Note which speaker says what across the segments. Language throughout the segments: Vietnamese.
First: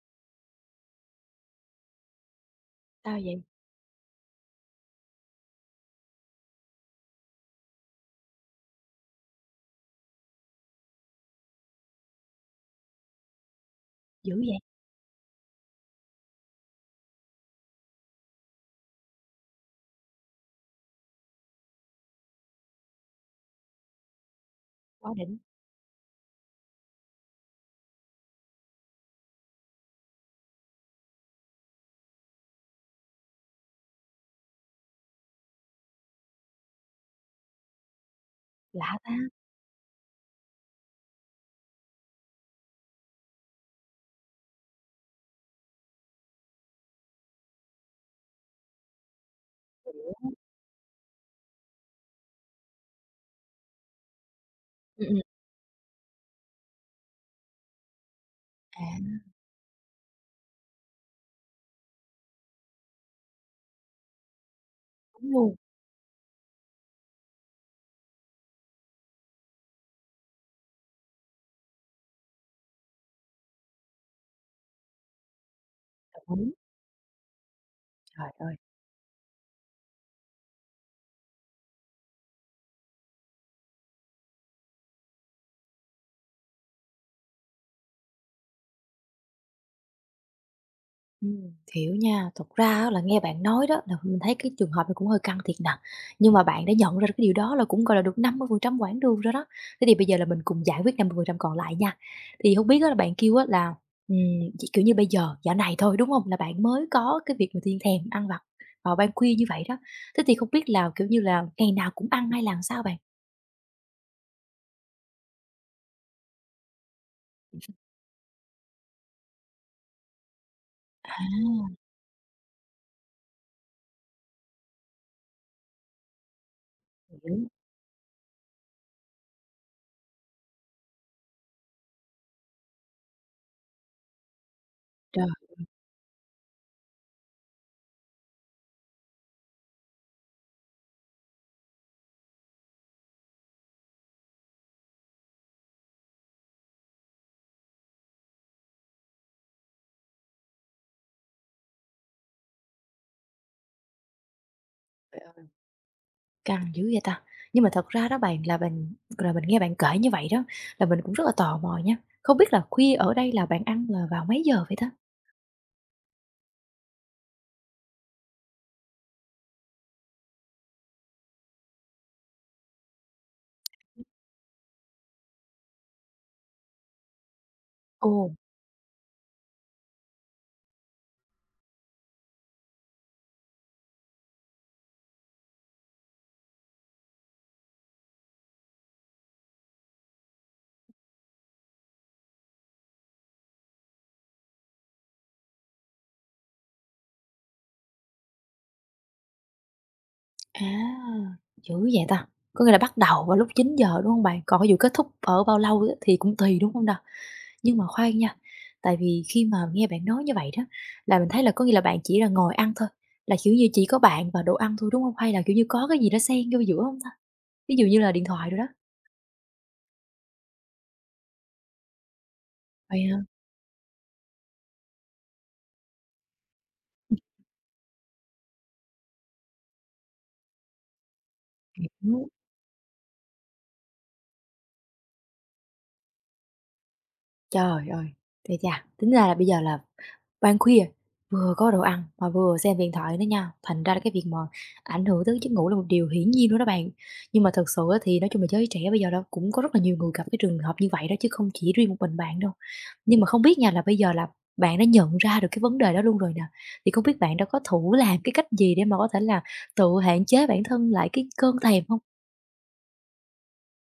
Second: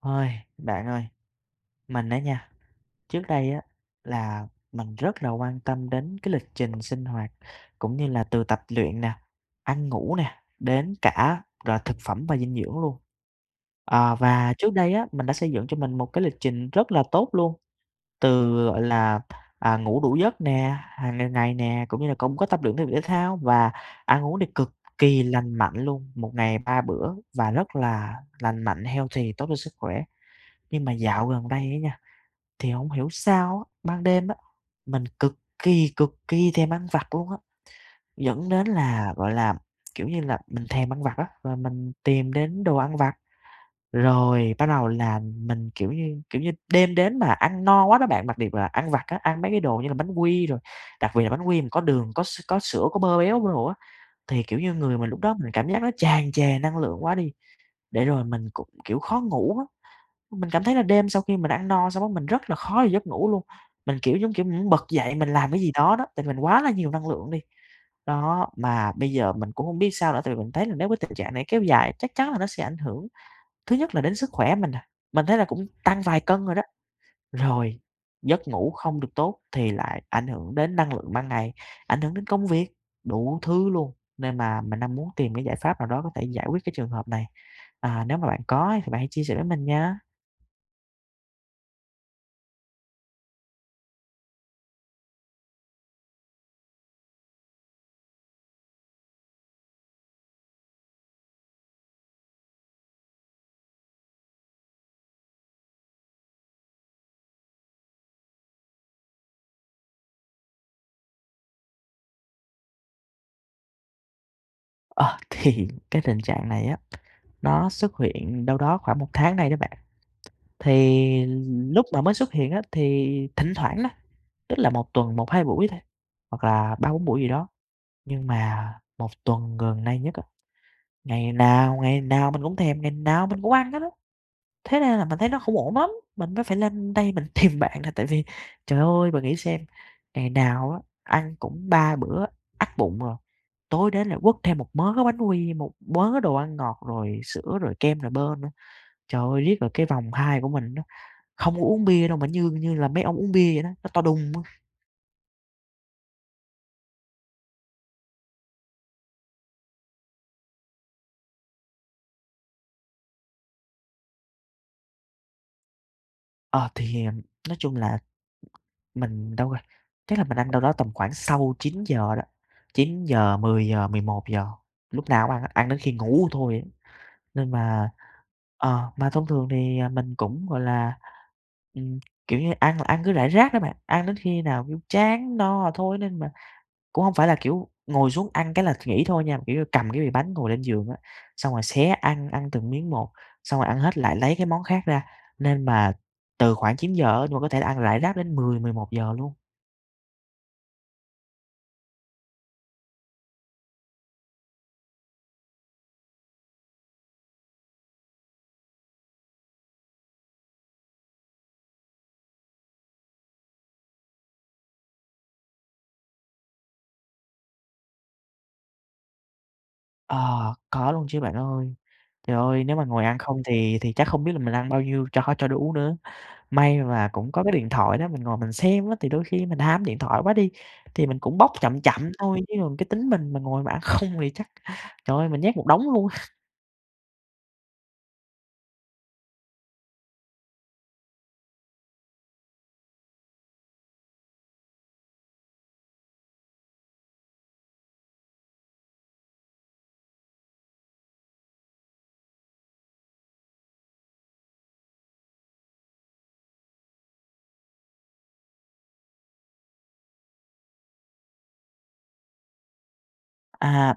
Speaker 1: Ôi, bạn ơi, mình á nha,
Speaker 2: Sao
Speaker 1: trước
Speaker 2: vậy?
Speaker 1: đây á là mình rất là quan tâm đến cái lịch trình sinh hoạt cũng như là từ tập luyện nè, ăn ngủ nè, đến cả rồi thực phẩm và dinh dưỡng luôn. Ờ,
Speaker 2: Dữ
Speaker 1: và
Speaker 2: vậy,
Speaker 1: trước đây á mình đã xây dựng cho mình một cái lịch trình rất là tốt luôn, từ, gọi là, à, ngủ đủ giấc nè, hàng ngày nè, cũng như là cũng có tập luyện thể dục thể thao và ăn uống thì cực
Speaker 2: quá
Speaker 1: kỳ
Speaker 2: đỉnh,
Speaker 1: lành mạnh luôn, một ngày 3 bữa và rất là lành mạnh, healthy, tốt cho sức khỏe. Nhưng mà dạo gần đây á nha, thì không hiểu sao á, ban đêm á, mình cực kỳ thèm ăn vặt luôn á, dẫn đến
Speaker 2: lạ ta,
Speaker 1: là, gọi là, kiểu như là, mình thèm ăn vặt á, và mình tìm đến đồ ăn vặt, rồi bắt đầu là mình, kiểu như, đêm đến mà ăn no quá đó bạn, đặc biệt là ăn vặt á, ăn mấy cái đồ như là
Speaker 2: hiểu
Speaker 1: bánh
Speaker 2: á.
Speaker 1: quy rồi, đặc biệt là bánh quy mà có đường, có sữa, có bơ béo đồ á, thì, kiểu như, người
Speaker 2: Ừm,
Speaker 1: mình lúc
Speaker 2: ừm,
Speaker 1: đó mình cảm giác nó tràn trề năng lượng quá đi, để rồi mình cũng, kiểu,
Speaker 2: à,
Speaker 1: khó ngủ á. Mình cảm thấy là đêm sau khi mình ăn no xong đó mình rất là khó để giấc ngủ luôn. Mình, kiểu, giống kiểu, muốn bật dậy mình
Speaker 2: đúng
Speaker 1: làm
Speaker 2: luôn,
Speaker 1: cái gì đó đó, tại vì mình quá là nhiều năng lượng đi. Đó, mà bây giờ mình cũng hông biết sao nữa, tại vì mình thấy là nếu cái tình trạng này kéo dài chắc chắn là nó sẽ ảnh hưởng, thứ nhất là đến sức khỏe mình nè, mình thấy là cũng tăng vài
Speaker 2: đồng
Speaker 1: cân
Speaker 2: ý,
Speaker 1: rồi đó. Rồi,
Speaker 2: trời
Speaker 1: giấc
Speaker 2: ơi,
Speaker 1: ngủ không được tốt thì lại ảnh hưởng đến năng lượng ban ngày, ảnh hưởng đến công việc, đủ thứ luôn. Nên mà mình đang muốn tìm cái giải pháp nào đó có thể giải quyết cái trường hợp này. À, nếu mà bạn có ấy thì bạn hãy chia sẻ với mình nha.
Speaker 2: hiểu nha. Thật ra á là nghe bạn nói đó là mình thấy cái trường hợp này cũng hơi căng thiệt nè, nhưng mà bạn đã nhận ra được cái điều đó là cũng, gọi là, được 50% quãng đường rồi đó. Thế thì bây giờ là mình cùng giải quyết 50% còn lại nha. Thì hông biết á là bạn kêu á là, ừm, chỉ, kiểu như, bây giờ dạo này thôi, đúng hông? Là bạn mới có cái việc mà thiên thèm ăn vặt vào ban khuya như vậy đó. Thế thì không biết là, kiểu như là, ngày nào cũng ăn hay là làm sao bạn?
Speaker 1: Ờ, thì cái tình trạng này á, nó xuất hiện đâu đó khoảng một tháng nay đó bạn.
Speaker 2: À,
Speaker 1: Thì lúc mà mới xuất hiện á, thì thỉnh thoảng đó, tức là một tuần một hai buổi thôi, hoặc là ba bốn buổi gì đó.
Speaker 2: hiểu,
Speaker 1: Nhưng mà một tuần gần đây nhất á, ngày nào mình cũng thèm, ngày nào mình cũng ăn hết á. Thế nên là mình
Speaker 2: trời.
Speaker 1: thấy nó không ổn lắm, mình mới phải lên đây mình tìm bạn là tại vì, trời ơi, bà nghĩ xem, ngày nào á, ăn cũng 3 bữa ắt bụng rồi, tối đến lại quất thêm một mớ bánh quy, một mớ đồ ăn ngọt, rồi sữa, rồi kem, rồi bơ nữa. Trời ơi, riết rồi cái vòng hai của mình nó không có uống bia đâu mà như như là mấy ông uống bia vậy đó, nó to đùng á.
Speaker 2: Căng dữ vậy ta! Nhưng mà thật ra đó bạn là mình nghe bạn kể như vậy đó, là mình cũng rất là tò mò nha. Không biết là khuya ở đây là bạn ăn là vào mấy giờ vậy ta?
Speaker 1: Ờ, thì, nói chung là mình đâu rồi, chắc là mình ăn đâu đó tầm khoảng sau 9 giờ đó, chín giờ giờ 10 giờ, 11 giờ lúc nào cũng ăn ăn đến khi ngủ thôi á. Nên mà
Speaker 2: Ồ.
Speaker 1: mà thông thường thì, mình cũng, gọi là, ừm, kiểu như, ăn là ăn cứ rải rác đó bạn, ăn đến khi nào, kiểu, chán no thôi nên mà cũng không phải là, kiểu, ngồi xuống ăn cái là nghỉ thôi nha, kiểu như, cầm cái bìa bánh ngồi lên giường á, xong rồi xé ăn, ăn từng miếng một, xong rồi ăn hết lại lấy cái món khác ra. Nên mà từ khoảng 9:00 á, nhưng mà có thể là ăn rải rác đến mười mười một giờ luôn.
Speaker 2: À, dữ vậy ta! Có nghĩa là bắt đầu vào lúc 9 giờ đúng không bạn? Còn cái vụ kết thúc ở bao lâu á thì cũng tùy, đúng không nè? Nhưng mà khoan nha, tại vì khi mà nghe bạn nói như vậy đó, là mình thấy là có nghĩa là bạn chỉ là ngồi ăn thôi, là, kiểu như, chỉ có bạn và đồ ăn thôi, đúng không? Hay là, kiểu như, có cái gì đó xen vô giữa không ta? Ví dụ như là điện thoại rồi đó?
Speaker 1: Ờ, có luôn chứ bạn ơi. Trời ơi, nếu mà
Speaker 2: Vậy
Speaker 1: ngồi
Speaker 2: hả?
Speaker 1: ăn không thì chắc không biết là mình ăn bao nhiêu cho đủ nữa. May là cũng có cái điện thoại đó, mình ngồi mình xem á, thì đôi khi mình ham điện thoại quá đi, thì mình cũng bóc chậm chậm
Speaker 2: Ừm.
Speaker 1: thôi, chứ còn cái tính mình mà ngồi mà ăn không thì chắc, trời ơi, mình nhét một đống luôn.
Speaker 2: Trời ơi, ây chà, tính ra là bây giờ là ban khuya, vừa có đồ ăn mà vừa xem điện thoại nữa nha, thành ra là cái việc mà ảnh hưởng tới giấc ngủ là một điều hiển nhiên luôn đó bạn. Nhưng mà thật sự á thì nói chung là giới trẻ bây giờ đó cũng có rất là nhiều người gặp cái trường hợp như vậy đó chứ không chỉ riêng một mình bạn đâu. Nhưng mà không biết nha là bây giờ là bạn đã nhận ra được cái vấn đề đó luôn rồi nè, thì không biết bạn đã có thử làm cái cách gì để mà có thể là tự hạn chế bản thân lại cái cơn thèm không?
Speaker 1: À,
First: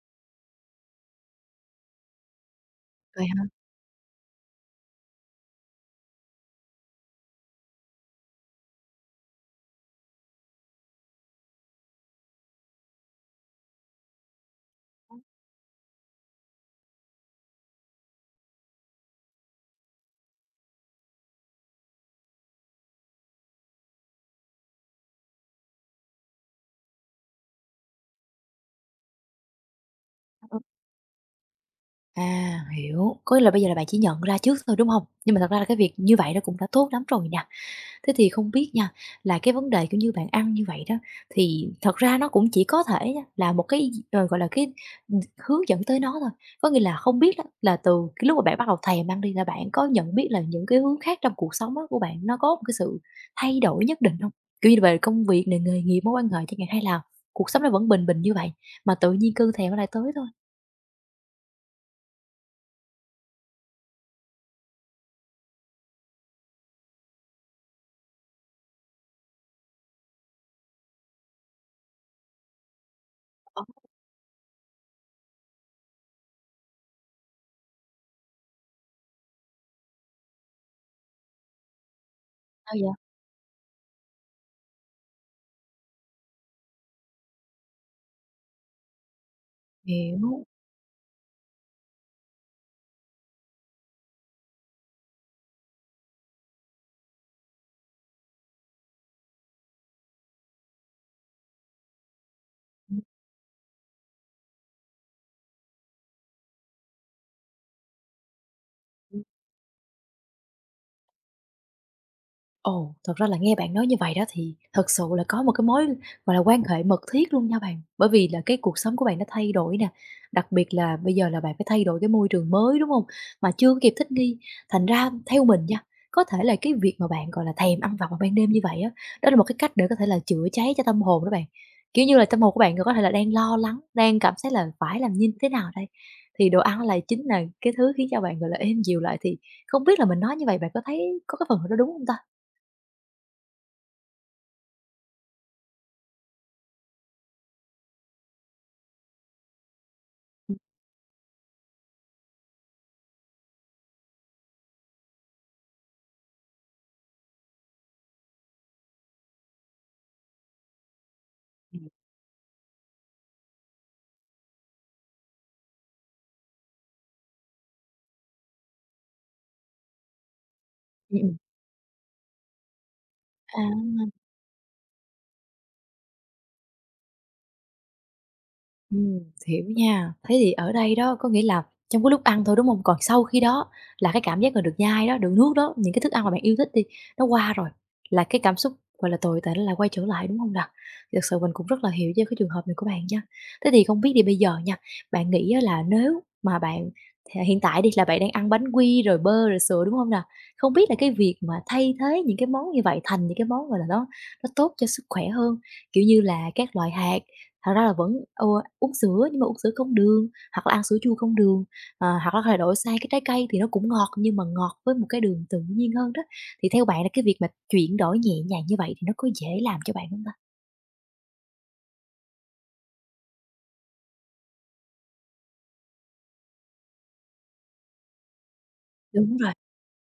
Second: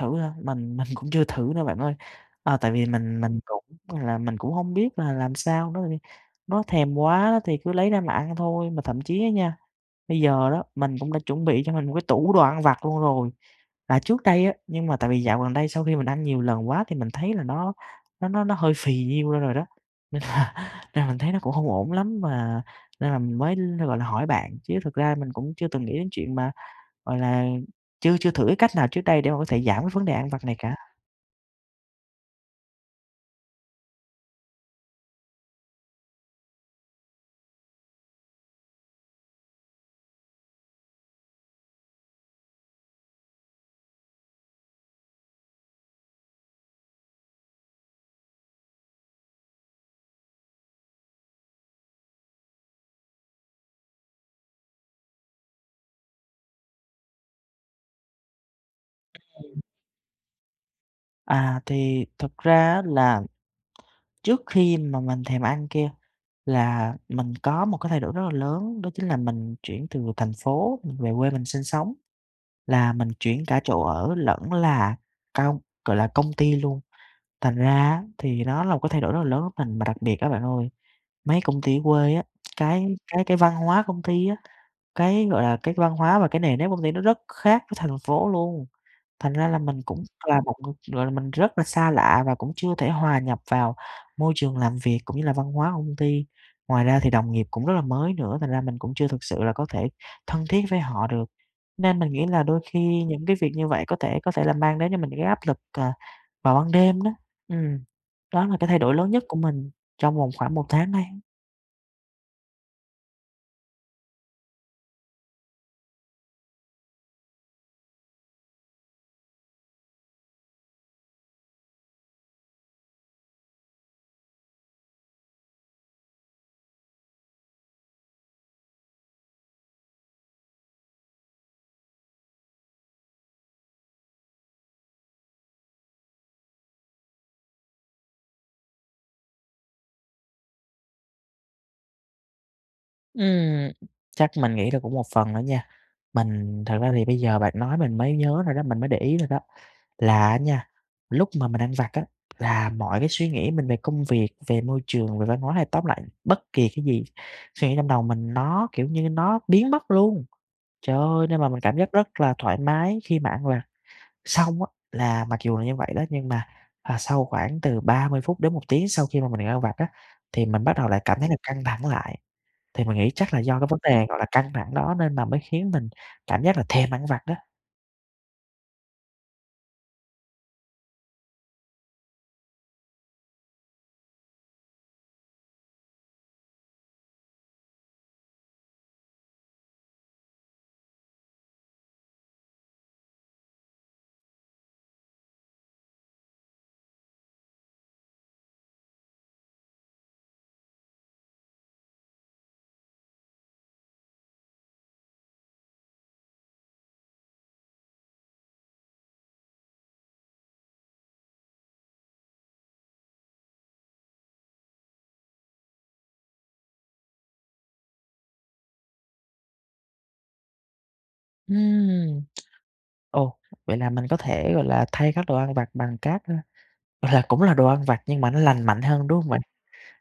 Speaker 1: thử hả? Mình cũng chưa thử nữa bạn ơi, tại vì mình
Speaker 2: Vậy
Speaker 1: mình cũng là mình cũng không biết là làm sao nữa, tại nó thèm quá thì cứ lấy ra mà ăn thôi. Mà thậm chí á nha. Bây giờ đó, mình cũng đã chuẩn bị cho mình một cái tủ đồ ăn vặt luôn rồi. Là trước đây á, nhưng mà tại vì dạo gần đây sau khi mình ăn nhiều lần quá thì mình thấy là nó hơi phì nhiêu ra rồi đó, nên là mình thấy nó cũng không ổn lắm mà nên là mình mới, gọi là, hỏi bạn, chứ thực ra mình cũng chưa từng nghĩ đến chuyện mà, gọi là, chưa chưa thử cái cách nào trước đây để mà có thể giảm cái vấn đề ăn vặt này
Speaker 2: hả?
Speaker 1: cả.
Speaker 2: À, hiểu, có nghĩa là bây giờ là bạn chỉ nhận ra trước thôi, đúng không? Nhưng mà thật ra là cái việc như vậy nó cũng đã tốt lắm rồi nè. Thế thì không biết nha, là cái vấn đề, kiểu như, bạn ăn như vậy đó, thì thật ra nó cũng chỉ có thể nha là một cái, ờ, gọi là, cái, hướng dẫn tới nó thôi. Có nghĩa là không biết á là từ cái lúc mà bạn bắt đầu thèm ăn đi là bạn có nhận biết là những cái hướng khác trong cuộc sống á của bạn nó có một cái sự thay đổi nhất định không? Kiểu như, về công việc này nghề nghiệp, mối quan hệ chẳng hạn, hay là cuộc sống nó vẫn bình bình như vậy, mà tự nhiên cơn thèm nó lại tới thôi?
Speaker 1: À, thì thật ra á là trước khi mà mình thèm ăn kia là mình có một cái thay đổi rất là lớn, đó chính là mình chuyển từ thành phố mình về quê mình sinh sống, là mình chuyển cả
Speaker 2: Ờ,
Speaker 1: chỗ ở lẫn là gọi là, công ty luôn. Thành ra á thì nó là một cái thay đổi rất là lớn của mình, mà đặc biệt các bạn ơi, mấy công ty quê á,
Speaker 2: sao
Speaker 1: cái
Speaker 2: vậy?
Speaker 1: cái cái văn hóa công ty á, cái, gọi là, cái văn hóa và cái nền nếp công ty nó rất khác với thành phố luôn. Thành ra là mình cũng là
Speaker 2: Hiểu.
Speaker 1: một người, gọi là, mình rất là xa lạ và cũng chưa thể hòa nhập vào môi trường làm việc cũng như là văn hóa công ty. Ngoài ra thì đồng nghiệp cũng rất là mới nữa, thành ra mình cũng chưa thực sự là có thể thân thiết với họ được. Nên mình nghĩ là đôi
Speaker 2: Ừm,
Speaker 1: khi những cái việc như vậy có thể là mang đến cho mình cái áp lực, vào ban đêm đó. Ừm, đó là cái thay đổi lớn nhất của mình trong vòng khoảng một tháng nay.
Speaker 2: Ồ, thật ra là nghe bạn nói như vậy đó thì thật sự là có một cái mối, gọi là, quan hệ mật thiết luôn nha bạn. Bởi vì là cái cuộc sống của bạn nó thay đổi nè, đặc biệt là bây giờ là bạn phải thay đổi cái môi trường mới, đúng không? Mà chưa kịp thích nghi, thành ra theo mình nha, có thể là cái việc mà bạn, gọi là, thèm ăn vặt vào ban đêm như vậy á, đó là một cái cách để có thể là chữa cháy cho tâm hồn đó bạn. Kiểu như là, tâm hồn của bạn có thể là đang lo lắng, đang cảm thấy là phải làm như thế nào đây? Thì đồ ăn là chính là cái thứ khiến cho bạn, gọi là, êm dịu lại, thì không biết là mình nói như vậy bạn có thấy có cái phần nào đó đúng không ta?
Speaker 1: Ừm, chắc mình nghĩ là cũng một phần nữa nha. Mình thật ra thì bây giờ bạn nói mình mới nhớ rồi đó, mình mới để ý rồi đó. Là á
Speaker 2: Ừ.
Speaker 1: nha, lúc mà mình ăn vặt á, là mọi cái suy nghĩ mình về công việc, về môi trường, về văn hóa hay tóm lại bất kỳ cái gì, suy nghĩ trong đầu mình nó, kiểu như, nó biến mất luôn. Trời ơi, nên mà mình cảm
Speaker 2: Ừm,
Speaker 1: giác rất là thoải mái khi mà ăn vặt. Xong á, là mặc dù là như vậy đó, nhưng mà, sau khoảng từ 30 phút đến một tiếng sau khi mà mình ăn vặt á, thì mình bắt đầu lại cảm thấy là
Speaker 2: ừm,
Speaker 1: căng thẳng lại. Thì mình nghĩ chắc là do cái vấn
Speaker 2: À.
Speaker 1: đề, gọi là, căng thẳng đó nên là mới khiến mình cảm giác là thèm ăn vặt đó.
Speaker 2: Ừm, hiểu nha. Thế thì ở đây đó có nghĩa là trong cái lúc ăn thôi, đúng hông? Còn sau khi đó là cái cảm giác mà được nhai đó, được nuốt đó, những cái thức ăn mà bạn yêu thích đi, nó qua rồi, là cái cảm xúc, gọi là, tồi tệ nó lại quay trở lại, đúng hông nè? Thực sự mình cũng rất là hiểu cho cái trường hợp này của bạn nha. Thế thì không biết đi bây giờ nha, bạn nghĩ á là nếu mà bạn thì hiện tại đi là bạn đang ăn bánh quy rồi bơ rồi sữa, đúng hông nè? Không biết là cái việc mà thay thế những cái món như vậy thành những cái món, gọi là, nó tốt cho sức khỏe hơn, kiểu như là các loại hạt. Thật ra là vẫn, ừ, uống sữa nhưng mà uống sữa không đường, hoặc là ăn sữa chua không đường, ờ, hoặc là có thể đổi sang cái trái cây thì nó cũng ngọt nhưng mà ngọt với một cái đường tự nhiên hơn đó. Thì theo bạn là cái việc mà chuyển đổi nhẹ nhàng như vậy thì nó có dễ làm cho bạn không ta?
Speaker 1: Ừm. Ồ, vậy là mình có thể, gọi là, thay các đồ ăn vặt bằng các, gọi là, cũng là đồ ăn vặt nhưng mà nó lành mạnh hơn, đúng hông
Speaker 2: Đúng
Speaker 1: bạn?
Speaker 2: rồi.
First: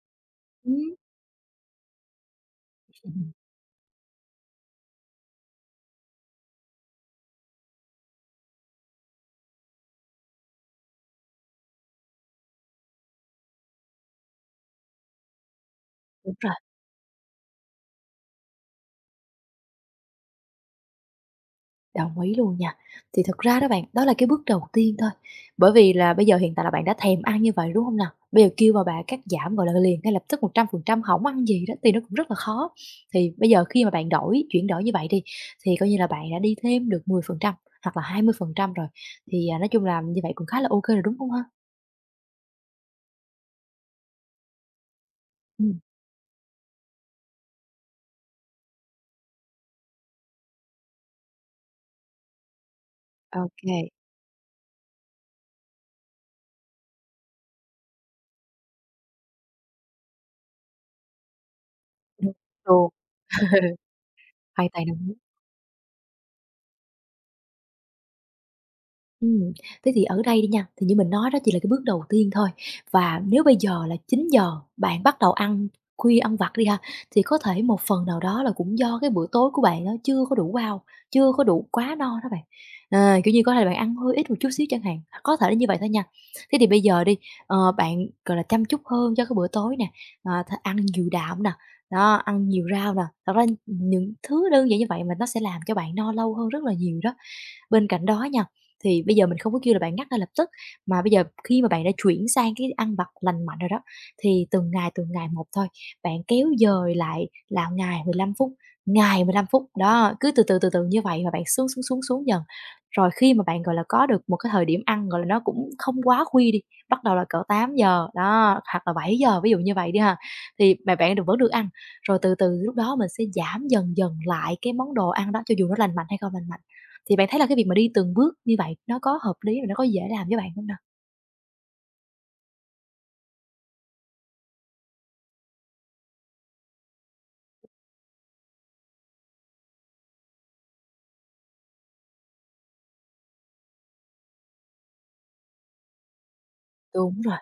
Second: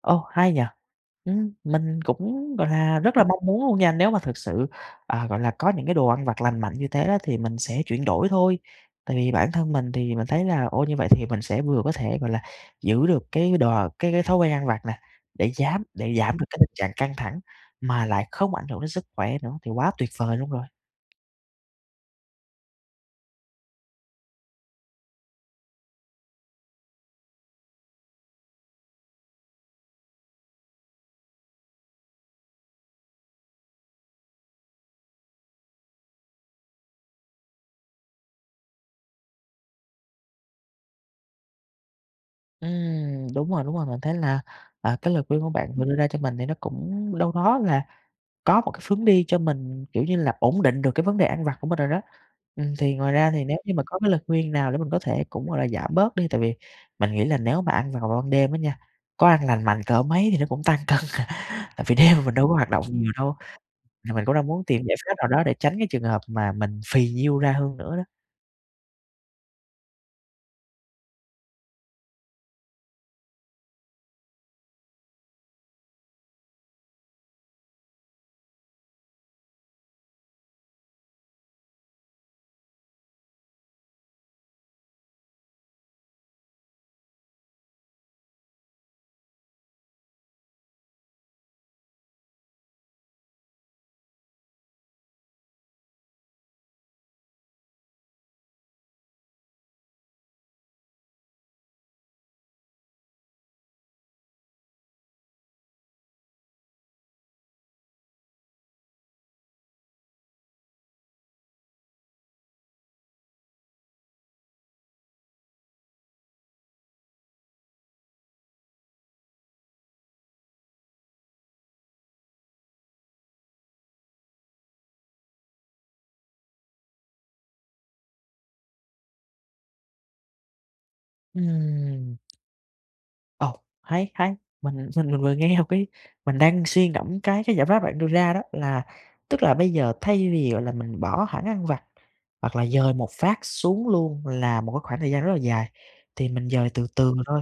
Speaker 1: Ồ, hay nhỉ?
Speaker 2: Ừm.
Speaker 1: Mình cũng, gọi là, rất là
Speaker 2: Ừm,
Speaker 1: mong muốn luôn nha, nếu mà thực sự, gọi là, có những cái đồ ăn vặt lành mạnh như thế đó thì mình sẽ chuyển đổi thôi. Tại vì bản thân mình thì mình thấy là, ô, như vậy thì mình sẽ vừa có thể, gọi là, giữ được cái đò cái thói quen ăn vặt nè, để để
Speaker 2: đúng
Speaker 1: giảm được
Speaker 2: rồi.
Speaker 1: cái tình trạng căng thẳng mà lại không ảnh hưởng đến sức khỏe nữa thì quá tuyệt vời luôn rồi.
Speaker 2: Đồng ý luôn nha. Thì thật ra đó bạn, đó là cái bước đầu tiên thôi. Bởi vì là bây giờ hiện tại là bạn đã thèm ăn như vậy, đúng không nào? Bây giờ kêu mà bạn cắt giảm, gọi là, liền ngay lập tức 100% không ăn gì đó thì nó cũng rất là khó. Thì bây giờ khi mà bạn chuyển đổi như vậy đi, thì coi như là bạn đã đi thêm được 10% hoặc là 20% rồi. Thì, à, nói chung là như vậy cũng khá là ok rồi, đúng không ha?
Speaker 1: Đúng rồi, đúng rồi, mình thấy là, cái lời khuyên của bạn
Speaker 2: Ừm.
Speaker 1: vừa đưa ra cho mình thì nó cũng đâu đó là có một cái hướng đi cho mình, kiểu như là, ổn định được cái vấn đề ăn vặt của mình rồi đó. Thì ngoài ra
Speaker 2: Ô
Speaker 1: thì nếu như
Speaker 2: kê.
Speaker 1: mà có cái lời khuyên nào để mình có thể cũng, gọi là, giảm bớt đi, tại vì mình nghĩ là nếu mà ăn vào ban đêm á nha, có ăn lành mạnh cỡ mấy thì nó cũng tăng cân tại vì đêm mà
Speaker 2: Đúng
Speaker 1: mình đâu có hoạt động
Speaker 2: luôn.
Speaker 1: nhiều đâu, là mình cũng đang muốn
Speaker 2: Hoàn
Speaker 1: tìm
Speaker 2: toàn
Speaker 1: giải
Speaker 2: đồng
Speaker 1: pháp
Speaker 2: ý.
Speaker 1: nào đó để tránh cái trường hợp mà mình phì nhiêu ra hơn nữa đó.
Speaker 2: Ừm, thế thì ở đây đi nha, thì như mình nói đó chỉ là cái bước đầu tiên thôi. Và nếu bây giờ là 9 giờ bạn bắt đầu ăn khuya, ăn vặt đi ha, thì có thể một phần nào đó là cũng do cái bữa tối của bạn nó chưa có đủ wow, chưa có đủ quá no đó bạn. À, kiểu như, có thể là bạn ăn hơi ít một chút xíu chẳng hạn, có thể là như vậy thôi nha. Thế thì bây giờ đi, ờ, bạn, gọi là, chăm chút hơn cho cái bữa tối nè, à, ăn nhiều đạm nè, đó, ăn nhiều rau nè. Thật ra những thứ đơn giản như vậy mà nó sẽ làm cho bạn no lâu hơn rất là nhiều đó. Bên cạnh đó nha, thì bây giờ mình không có kêu là bạn ngắt ngay lập tức, mà bây giờ khi mà bạn đã chuyển sang cái ăn vặt lành mạnh rồi đó, thì từng ngày một thôi, bạn kéo dời lại là ngày 15 phút, ngày 15 phút, đó, cứ từ từ, từ từ như vậy và bạn xuống, xuống, xuống, xuống dần. Rồi khi mà bạn, gọi là, có được một cái thời điểm ăn, gọi là, nó cũng không quá khuya đi, bắt đầu là cỡ 8 giờ đó, hoặc là 7 giờ ví dụ như vậy đi ha, thì mà bạn được vẫn được ăn, rồi từ từ lúc đó mình sẽ giảm dần dần lại cái món đồ ăn đó, cho dù nó lành mạnh hay không lành mạnh. Thì bạn thấy là cái việc mà đi từng bước như vậy nó có hợp lý và nó có dễ làm với bạn hông nè?
Speaker 1: Ừm. Ồ, hay, hay! Mình vừa nghe một cái mình đang suy ngẫm cái giải pháp bạn đưa ra đó là tức là bây giờ thay vì, gọi là, mình bỏ hẳn ăn vặt hoặc là dời một phát xuống luôn là một cái khoảng thời gian rất là dài, thì mình dời từ từ
Speaker 2: Đúng rồi.
Speaker 1: thôi.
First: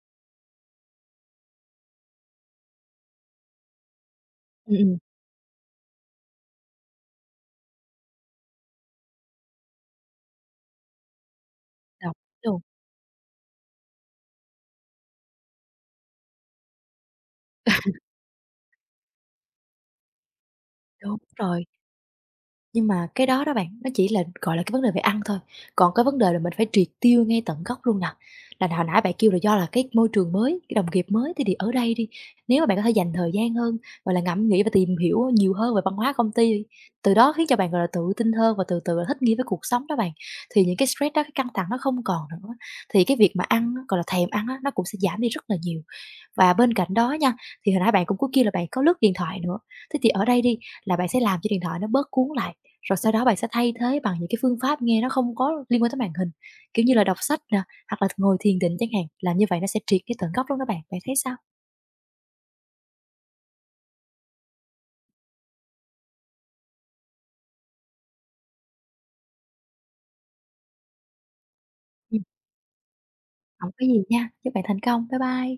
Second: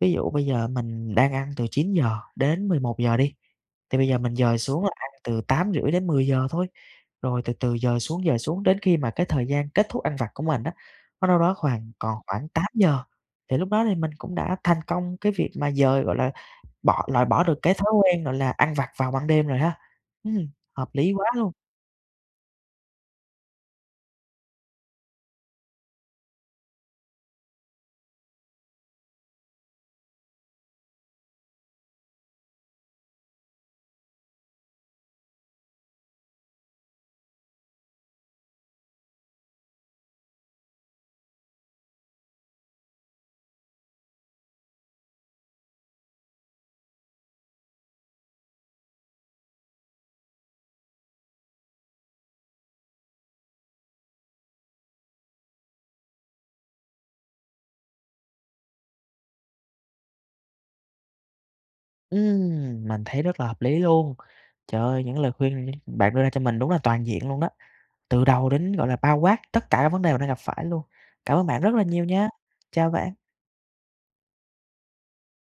Speaker 1: Ví dụ bây giờ mình đang ăn từ 9 giờ đến 11 giờ đi, thì bây giờ mình dời
Speaker 2: Ừm,
Speaker 1: xuống là
Speaker 2: ừm,
Speaker 1: ăn từ 8 rưỡi đến 10 giờ thôi, rồi từ từ dời xuống đến khi mà cái thời gian kết thúc ăn vặt của mình đó, nó đâu đó khoảng
Speaker 2: đồng
Speaker 1: còn
Speaker 2: ý
Speaker 1: khoảng
Speaker 2: luôn,
Speaker 1: 8 giờ. Thì lúc đó thì mình cũng đã thành công cái việc mà dời, gọi là, loại bỏ được cái thói quen, gọi là, ăn vặt vào ban đêm rồi ha. Ừm, hợp lý
Speaker 2: đúng
Speaker 1: quá luôn.
Speaker 2: rồi. Nhưng mà cái đó đó bạn, nó chỉ là, gọi là, cái vấn đề về ăn thôi, còn cái vấn đề là mình phải triệt tiêu ngay tận gốc luôn nè. Là hồi nãy bạn kêu là do là cái môi trường mới, cái đồng nghiệp mới thì ở đây đi, nếu mà bạn có thể dành thời gian hơn, gọi là, ngẫm nghĩ và tìm hiểu nhiều hơn về văn hóa công ty đi, từ đó khiến cho bạn, gọi là, tự tin hơn và từ từ là thích nghi với cuộc sống đó bạn, thì những cái stress đó, cái căng thẳng nó không còn nữa, thì cái việc mà ăn á, gọi là, thèm ăn á, nó cũng sẽ giảm đi rất là nhiều. Và bên cạnh đó nha, thì hồi nãy bạn cũng có kia là bạn có lướt điện thoại nữa, thế thì ở đây đi là bạn sẽ làm cho điện thoại nó bớt cuốn lại, rồi sau đó bạn sẽ thay thế bằng những cái phương pháp nghe nó không có liên quan tới màn hình, kiểu như là đọc sách nè, hoặc là ngồi thiền định chẳng hạn, làm như vậy nó sẽ triệt cái tận gốc luôn đó bạn. Bạn thấy sao?
Speaker 1: Mình thấy rất là hợp lý luôn. Trời ơi, những lời khuyên bạn đưa ra cho mình đúng là toàn diện luôn đó, từ đầu đến, gọi là, bao quát tất cả các vấn đề mình đang gặp phải luôn. Cảm ơn bạn rất là nhiều
Speaker 2: Ừm,
Speaker 1: nha. Chào bạn.
Speaker 2: hổng có gì nha. Chúc bạn thành công. Bye bye.